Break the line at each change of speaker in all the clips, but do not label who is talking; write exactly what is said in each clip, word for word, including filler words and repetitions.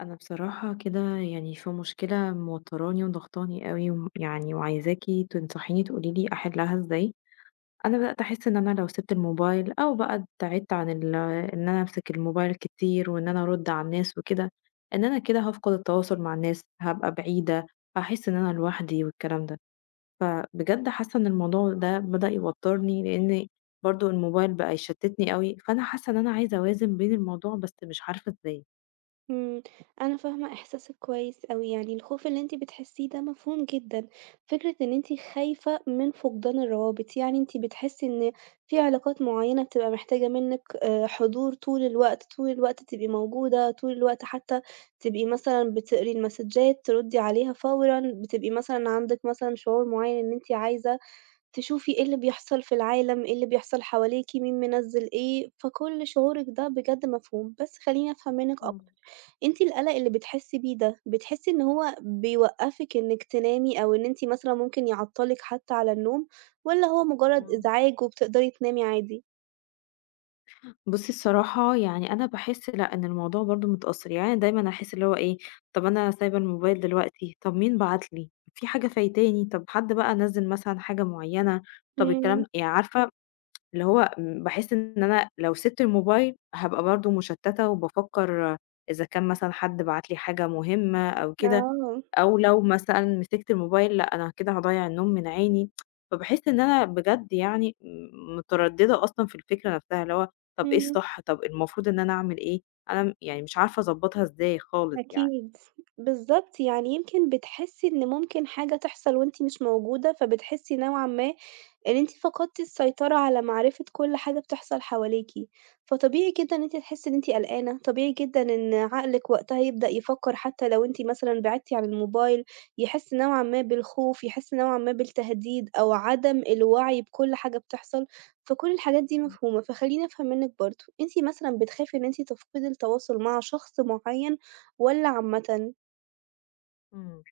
انا بصراحة كده يعني في مشكلة موتراني وضغطاني قوي وم- يعني وعايزاكي تنصحيني تقولي لي احلها ازاي. انا بدأت احس ان انا لو سبت الموبايل او بقى ابتعدت عن ال- ان انا امسك الموبايل كتير وان انا ارد على الناس وكده. ان انا كده هفقد التواصل مع الناس، هبقى بعيدة، هحس ان انا لوحدي والكلام ده. فبجد حاسة ان الموضوع ده بدأ يوترني لان برضو الموبايل بقى يشتتني قوي، فانا حاسة ان انا عايزة اوازن بين الموضوع بس مش عارفة ازاي.
إمم، أنا فاهمة إحساسِك كويس أوي، يعني الخوف اللي أنتِ بتحسيه ده مفهوم جدًا، فكرة إن أنتِ خايفة من فقدان الروابط، يعني أنتِ بتحسي إن في علاقات معيّنة بتبقى محتاجة منِّك آآ، حضور طول الوقت، طول الوقت تبقي موجودة، طول الوقت حتى تبقي مثلًا بتقري المسدجات تردي عليها فورًا، بتبقي مثلًا عندِك مثلًا شعور معيّن إن أنتِ عايزة تشوفي إيه اللي بيحصل في العالم، إيه اللي بيحصل حواليكِ، مين منزّل إيه، فكل شعورِك ده بجد مفهوم، بس خلّيني أفهم منِّك
مم.
أكتر. أنتِ القلق اللي بتحسّي بيه ده، بتحسّي إن هو بيوقّفِك إنِّك تنامي أو إن أنتِ مثلًا ممكن يعطّلِك حتى على النوم والّا هو مجرّد
مم.
إزعاج وبتقدري تنامي عادي؟
بُصّي، الصراحة يعني أنا باحس لأ، إن الموضوع برضه متأثّر، يعني أنا دايمًا أحس اللي هو إيه، طَب أنا سايبة الموبايل دلوقتي، طَب مين بعت لي، في حاجة فايتاني، طَب حد بقى نزّل مثلًا حاجة معيّنة، طَب
إمم،
الكلام يعني عارفة اللي هو م باحس إن أنا لو سِبت الموبايل هابقى برضه مشتّتة وبافكّر إذا كان مثلًا حد بعت لي حاجة مهمة أو كده،
آه،
أو لو مثلًا مسكت الموبايل لأ أنا كده هاضيّع النوم من عيني، فباحس إن أنا بجد يعني م مترددة أصلًا في الفكرة نفسها، اللي هو طب إيه
إمم.
الصح، طب المفروض إن أنا أعمل إيه، أنا م يعني مش عارفة أضبّطها إزاي خالص يعني.
أكيد، بالضبط، يعني يمكن بتحسّي إن ممكن حاجة تحصل وأنتِ مش موجودة، فبتحسّي نوعًا ما إن أنتِ فقدتِ السيطرة على معرفة كل حاجة بتحصل حواليكِ، فطبيعي جدًا إن أنتِ تحسّي إن أنتِ قلقانة، طبيعي جدًا إن عقلِك وقتها يبدأ يفكّر حتى لو أنتِ مثلًا بعدتِ عن الموبايل، يحس نوعًا ما بالخوف، يحس نوعًا ما بالتهديد أو عدم الوعي بكل حاجة بتحصل، فكل الحاجات دي
إمم،
مفهومة. فخلّيني أفهم منِّك برضه، أنتِ مثلًا بتخافي إن أنتِ تفقدي التواصل مع شخص معيّن والّا عامةً؟
إمم.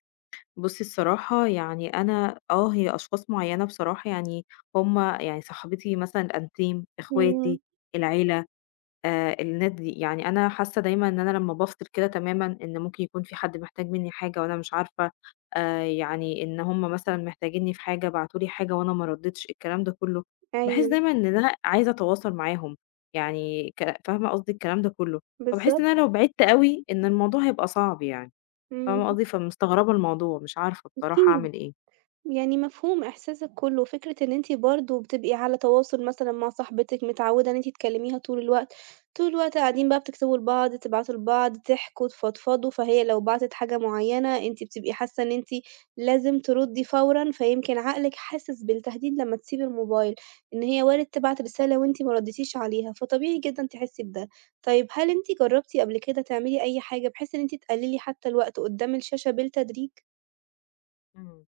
بُصّي، الصراحة يعني أنا آه هي أشخاص معيّنة بصراحة يعني هم يعني صاحبتي مثلًا الأنتيم،
إمم،
إخواتي، العيلة. آآ الناس دي، يعني أنا حاسة دايمًا إن أنا لمّا بافصل كده تمامًا إن ممكن يكون في حد محتاج منّي حاجة وأنا مش عارفة، آآ يعني إن هُم مثلًا محتاجينّي في حاجة، بعتوا لي حاجة وأنا ما ردّيتش، الكلام ده كلّه، باحس
أيوه،
دايمًا إن أنا عايزة أتواصل معاهم، يعني ك فاهمة قصدي الكلام ده كلّه، فباحس إن
بالضبط،
أنا لو بعدت أوي إن الموضوع هيبقى صعب يعني،
إمم،
فاهمة قصدي؟ فمستغربة الموضوع، مش عارفة بصراحة
أكيد.
أعمل إيه.
يعني مفهوم إحساسِك كُلّه، وفكرة إن أنتِ برضه بتبقي على تواصل مثلًا مع صاحبتِك، متعوّدة إن أنتِ تكلّميها طول الوقت، طول الوقت قاعدين بقى بتكتبوا لبعض، تبعتوا لبعض، تحكوا، تفضفضوا، فهي لو بعتت حاجة معيّنة أنتِ بتبقي حاسة إن أنتِ لازم تردّي فورًا، فيمكن عقلِك حاسس بالتهديد لمّا تسيبي الموبايل، إن هي وارد تبعت رسالة وأنتِ ما ردّيتيش عليها، فطبيعي جدًا تحسّي بده. طيب هل أنتِ جرّبتِ قبل كده تعملي أي حاجة بحيث إن أنتِ تقلّلي حتى الوقت قدّام الشاشة بالتدريج؟
إمم.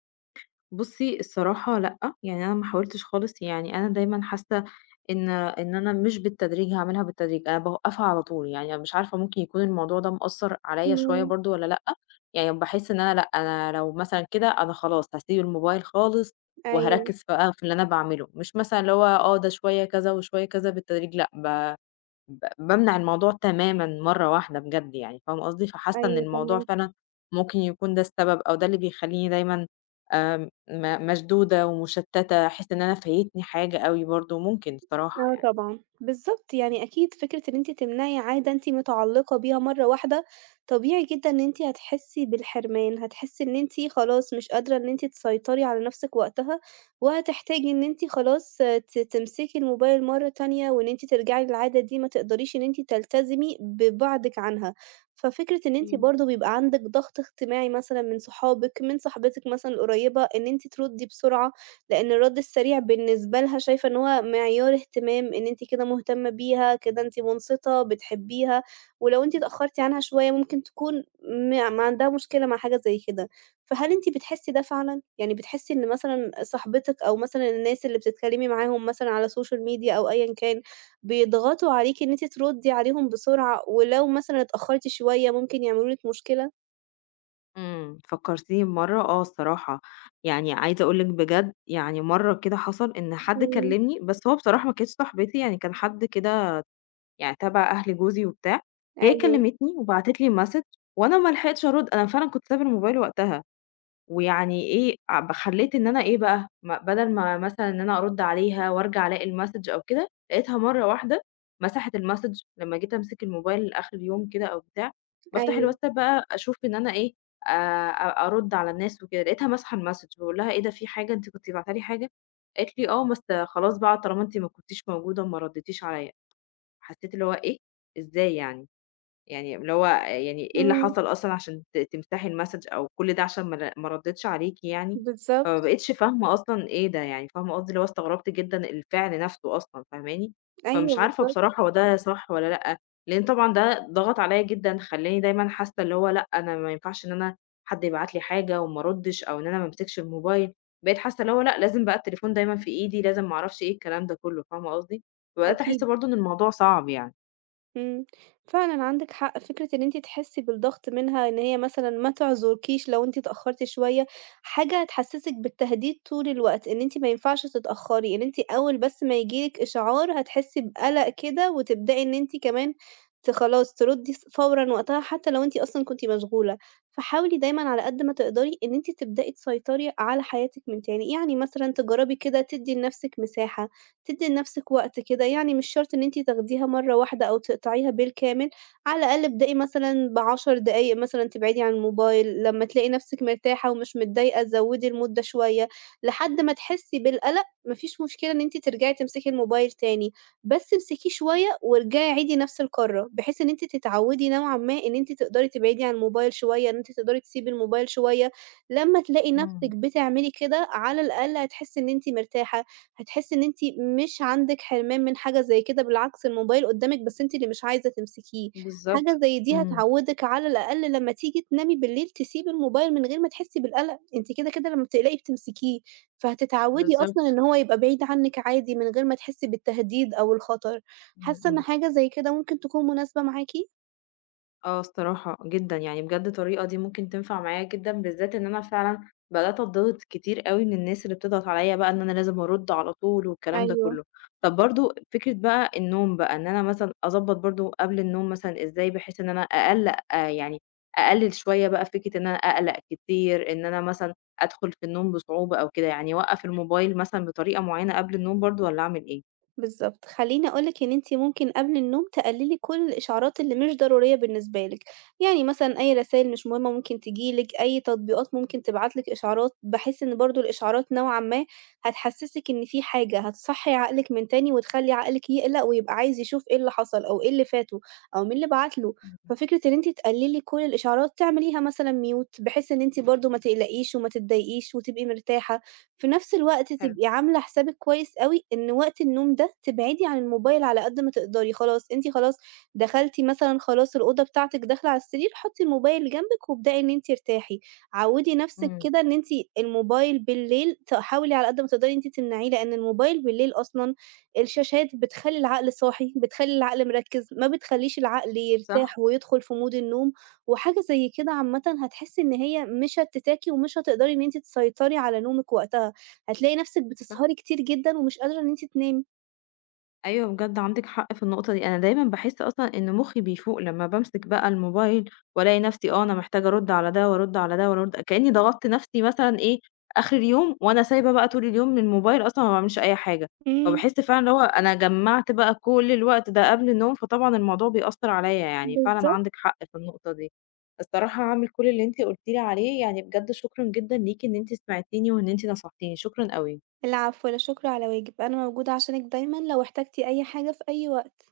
بُصّي، الصراحة لأ، يعني أنا ما حاولتش خالص، يعني أنا دايمًا حاسة إن إن أنا مش بالتدريج هاعملها بالتدريج، أنا باوقّفها على طول، يعني مش عارفة ممكن يكون الموضوع ده مأثّر عليَّ شوية
إمم،
برضه والّا لأ، يعني باحس إن أنا لأ، أنا لو مثلًا كده أنا خلاص هاسيب الموبايل خالص
أيوه.
وهاركّز بقى في اللي أنا باعمله، مش مثلًا اللي هو آه، ده شوية كذا وشوية كذا بالتدريج لأ، ب ب بامنع الموضوع تمامًا مرّة واحدة بجد يعني، فاهم قصدي؟ فحاسة إن
أيوه
الموضوع
فاهماكِ،
فعلًا ممكن يكون ده السبب أو ده اللي بيخلّيني دايمًا آمم م مشدودة ومشتتة، أحس إن أنا فايتني حاجة أوي برضه، ممكن الصراحة
آه
يعني.
طبعًا، بالضبط، يعني أكيد فكرة إن أنتِ تمنعي عادة أنتِ متعلقة بيها مرة واحدة، طبيعي جدًا إن أنتِ هتحسي بالحرمان، هتحسي إن أنتِ خلاص مش قادرة إن أنتِ تسيطري على نفسِك وقتها، وهتحتاجي إن أنتِ خلاص ت تمسكي الموبايل مرة تانية، وإن أنتِ ترجعي للعادة دي ما تقدريش إن أنتِ تلتزمي ببعدِك عنها. ففكرة إن أنتِ
إمم.
برضه بيبقى عندِك ضغط اجتماعي مثلًا من صحابِك، من صاحبتِك مثلًا القريبة، إن أنتِ تردي بسرعة. لإن الرد السريع بالنسبة لها شايفة إن هو معيار اهتمام، إن أنتِ كده مهتمة بيها، كده أنتِ منصتة، بتحبيها، ولو أنتِ اتأخرتِ عنها شوية ممكن تكون ما ما عندها مشكلة مع حاجة زي كده. فهل أنتِ بتحسي ده فعلًا؟ يعني بتحسي إن مثلًا صاحبتِك أو مثلًا الناس اللي بتتكلمي معاهم مثلًا على السوشيال ميديا أو أيًا كان، بيضغطوا عليكِ إن أنتِ تردي عليهم بسرعة، ولو مثلًا اتأخرتِ شوية ممكن يعملوا لِك مشكلة؟
إمم، فكّرتيني بمرّة آه الصراحة، يعني عايزة أقول لِك بجد يعني مرّة كده حصل إن حد
إمم،
كلّمني، بس هو بصراحة ما كانتش صاحبتي يعني كان حد كده يعني تبع أهل جوزي وبتاع، هي
أيوه،
كلّمتني وبعتت لي message وأنا ما لحقتش أرُد، أنا فعلًا كنت سايبة الموبايل وقتها. ويعني إيه، ع خلّيت إن أنا إيه بقى، ما بدل ما مثلًا إن أنا أرُد عليها وأرجع ألاقي الmessage أو كده، لقيتها مرّة واحدة مسحت الmessage لمّا جيت أمسك الموبايل آخر اليوم كده أو بتاع، بافتح
أيوه،
الواتساب بقى أشوف إن أنا إيه، آآ أ أرُد على الناس وكده، لقيتها ماسحة الmessage باقول لها: "إيه ده، في حاجة، أنتِ كنتِ باعتة لي حاجة؟" قالت لي: "آه، بس خلاص بقى طالما أنتِ ما كنتيش موجودة وما رديتيش عليَّ." حسّيت اللي هو إيه، إزاي يعني؟! يعني اللي هو يعني إيه اللي
إمم،
حصل أصلًا عشان ت تمسحي المسج أو كل ده عشان ما ر ما ردِّتش عليكِ يعني، فما
بالضبط،
بقيتش فاهمة أصلًا إيه ده يعني، فاهمة قصدي؟ اللي هو استغربت جدًا الفعل نفسه أصلًا، فاهماني؟ فمش
أيوه
عارفة
بالضبط،
بصراحة هو ده صح والّا لأ، لإن طبعًا ده ضغط عليّا جدًا، خلّاني دايمًا حاسة اللي هو لأ، أنا ما ينفعش إن أنا حد يبعت لي حاجة وما أردِّش أو إن أنا ما أمسكش الموبايل، بقيت حاسة اللي هو لأ، لازم بقى التليفون دايمًا في إيدي، لازم ما أعرفش إيه الكلام ده كله، فاهمة قصدي؟ فبدأت أحس
أكيد.
برضه إن الموضوع صعب يعني.
إمم، فعلًا عندِك حق، فكرة إن أنتِ تحسّي بالضغط منها إن هي مثلًا ما تعذركيش لو أنتِ اتأخرتِ شوية، حاجة هتحسّسِك بالتهديد طول الوقت، إن أنتِ ما ينفعش تتأخري، إن أنتِ أول بس ما ييجي لِك إشعار هتحسّي بقلق كده وتبدئي إن أنتِ كمان ت خلاص تردّي س فورًا وقتها حتى لو أنتِ أصلًا كنتِ مشغولة. فحاولي دايمًا على قد ما تقدري إن أنتِ تبدئي تسيطري على حياتِك من تاني، يعني مثلًا تجرّبي كده تدّي لنفسِك مساحة، تدّي لنَفْسِك وقت كده، يعني مش شرط إن أنتِ تاخديها مرّة واحدة أو تقطعيها بالكامل، على الأقل ابدئي مثلًا بعشر دقايق مثلًا تبعدي عن الموبايل، لمّا تلاقي نَفْسِك مرتاحة ومش متضايقة زوّدي المدة شوية، لحد ما تحسّي بالقلق ما فيش مشكلة إن أنتِ ترجعي تمسكي الموبايل تاني، بس امسكيه شوية وارجعي عيدي نَفْس الكَرّة، بحيث إن أنتِ تتعوّدي نوعًا ما إن أنتِ تقدري تبعدي عن الموبايل شوية، إن أنتِ تقدري تسيبي الموبايل شوية، لمّا تلاقي نَفْسِك
إمم.
بتعملي كده على الأقل هتحسّي إن أنتِ مرتاحة. هتحسّي إن أنتِ مش عندِك حرمان من حاجة زي كده، بالعكس الموبايل قدّامِك بس أنتِ اللي مش عايزة تمسكيه. حاجة
بالضبط.
زي دي
إمم.
هتعوّدِك على الأقل لمّا تيجي تنامي بالليل تسيبي الموبايل من غير ما تحسّي بالقلق، أنتِ كده، كده لمّا بتقلقي بتمسكيه، فهتتعوّدي أصلًا
بالضبط.
إن هو يبقى بعيد عنِّك عادي من غير ما تحسّي بالتهديد أو الخطر.
إمم،
حاسة إن
إمم.
حاجة زي كده ممكن تكون مناسبة معاكِ؟
آه، الصراحة جدًا، يعني بجد الطريقة دي ممكن تنفع معايا جدًا، بالذات إن أنا فعلًا بدأت أتضغط كتير أوي من الناس اللي بتضغط عليّا بقى إن أنا لازم أرُد على طول والكلام ده
أيوه.
كله. طب برضه فكرة بقى النوم بقى، إن أنا مثلًا أضبّط برضه قبل النوم مثلًا إزاي بحيث إن أنا أقلّق آه يعني أقلِّل شوية بقى فكرة إن أنا أقلق كتير، إن أنا مثلًا أدخل في النوم بصعوبة أو كده، يعني أوقّف الموبايل مثلًا بطريقة معيّنة قبل النوم برضه والّا أعمل إيه؟
بالضبط. خلّيني أقول لِك إن أنتِ ممكن قبل النوم تقلّلي كل الإشعارات اللي مش ضرورية بالنسبة لِك، يعني مثلًا أي رسايل مش مهمة ممكن تيجي لِك، أي تطبيقات ممكن تبعت لِك إشعارات، بحيث إن برضه الإشعارات نوعًا ما هتحسّسِك إن في حاجة، هتصحّي عقلِك من تاني وتخلّي عقلِك يقلق ويبقى عايز يشوف إيه اللي حصل أو إيه اللي فاته أو مين اللي بعت له. ففكرة إن أنتِ تقلّلي كل الإشعارات تعمليها مثلًا mute بحيث إن أنتِ برضه ما تقلقيش وما تتضايقيش وتبقي مرتاحة. في نفس الوقت
حلو.
تبقي عاملة حسابِك كويس أوي إن وقت النوم ده تبعدي عن الموبايل على قد ما تقدري، خلاص أنتِ خلاص دخلتِ مثلًا خلاص الأوضة بتاعتِك داخلة على السرير، حطّي الموبايل جنبِك وابدئي إن أنتِ ارتاحي، عوّدي نفسِك
إمم.
كده إن أنتِ الموبايل بالليل ت حاولي على قد ما تقدري إن أنتِ تمنعيه، لإن الموبايل بالليل أصلًا الشاشات بتخلّي العقل صاحي، بتخلّي العقل مركّز، ما بتخلّيش العقل
صح،
يرتاح ويدخل في مود النوم، وحاجة زي كده عامةً هتحسّي إن هي مش هتّتاكِ ومش هتقدري إن أنتِ تسيطري على نومِك وقتها. هتلاقي نفسِك
صح.
بتسهري كتير جدًا ومش قادرة إن أنتِ تنامي.
أيوه بجد عندِك حق في النقطة دي، أنا دايمًا باحس أصلًا إن مُخّي بيفوق لمّا بامسك بقى الموبايل وألاقي نفسي آه، أنا محتاجة أرُدّ على ده وأرُدّ على ده وأرُدّ كإني ضغطت نفسي مثلًا إيه، آخر اليوم وأنا سايبة بقى طول اليوم من الموبايل أصلًا ما باعملش أي حاجة،
إمم.
فباحس فعلًا اللي هو أنا جمّعت بقى كل الوقت ده قبل النوم، فطبعًا الموضوع بيأثّر عليَّ يعني، فعلًا
بالضبط،
عندِك حق في النقطة دي. الصراحة هاعمل كل اللي أنتِ قُلتِ لي عليه، يعني بجد شكرًا جدًا ليكِ إن أنتِ سمعتيني وإن أنتِ نصحتيني، شكرًا أوي.
العفو، لا شكر على واجب، أنا موجودة عشانِك دايمًا لو احتجتِ أي حاجة في أي وقت.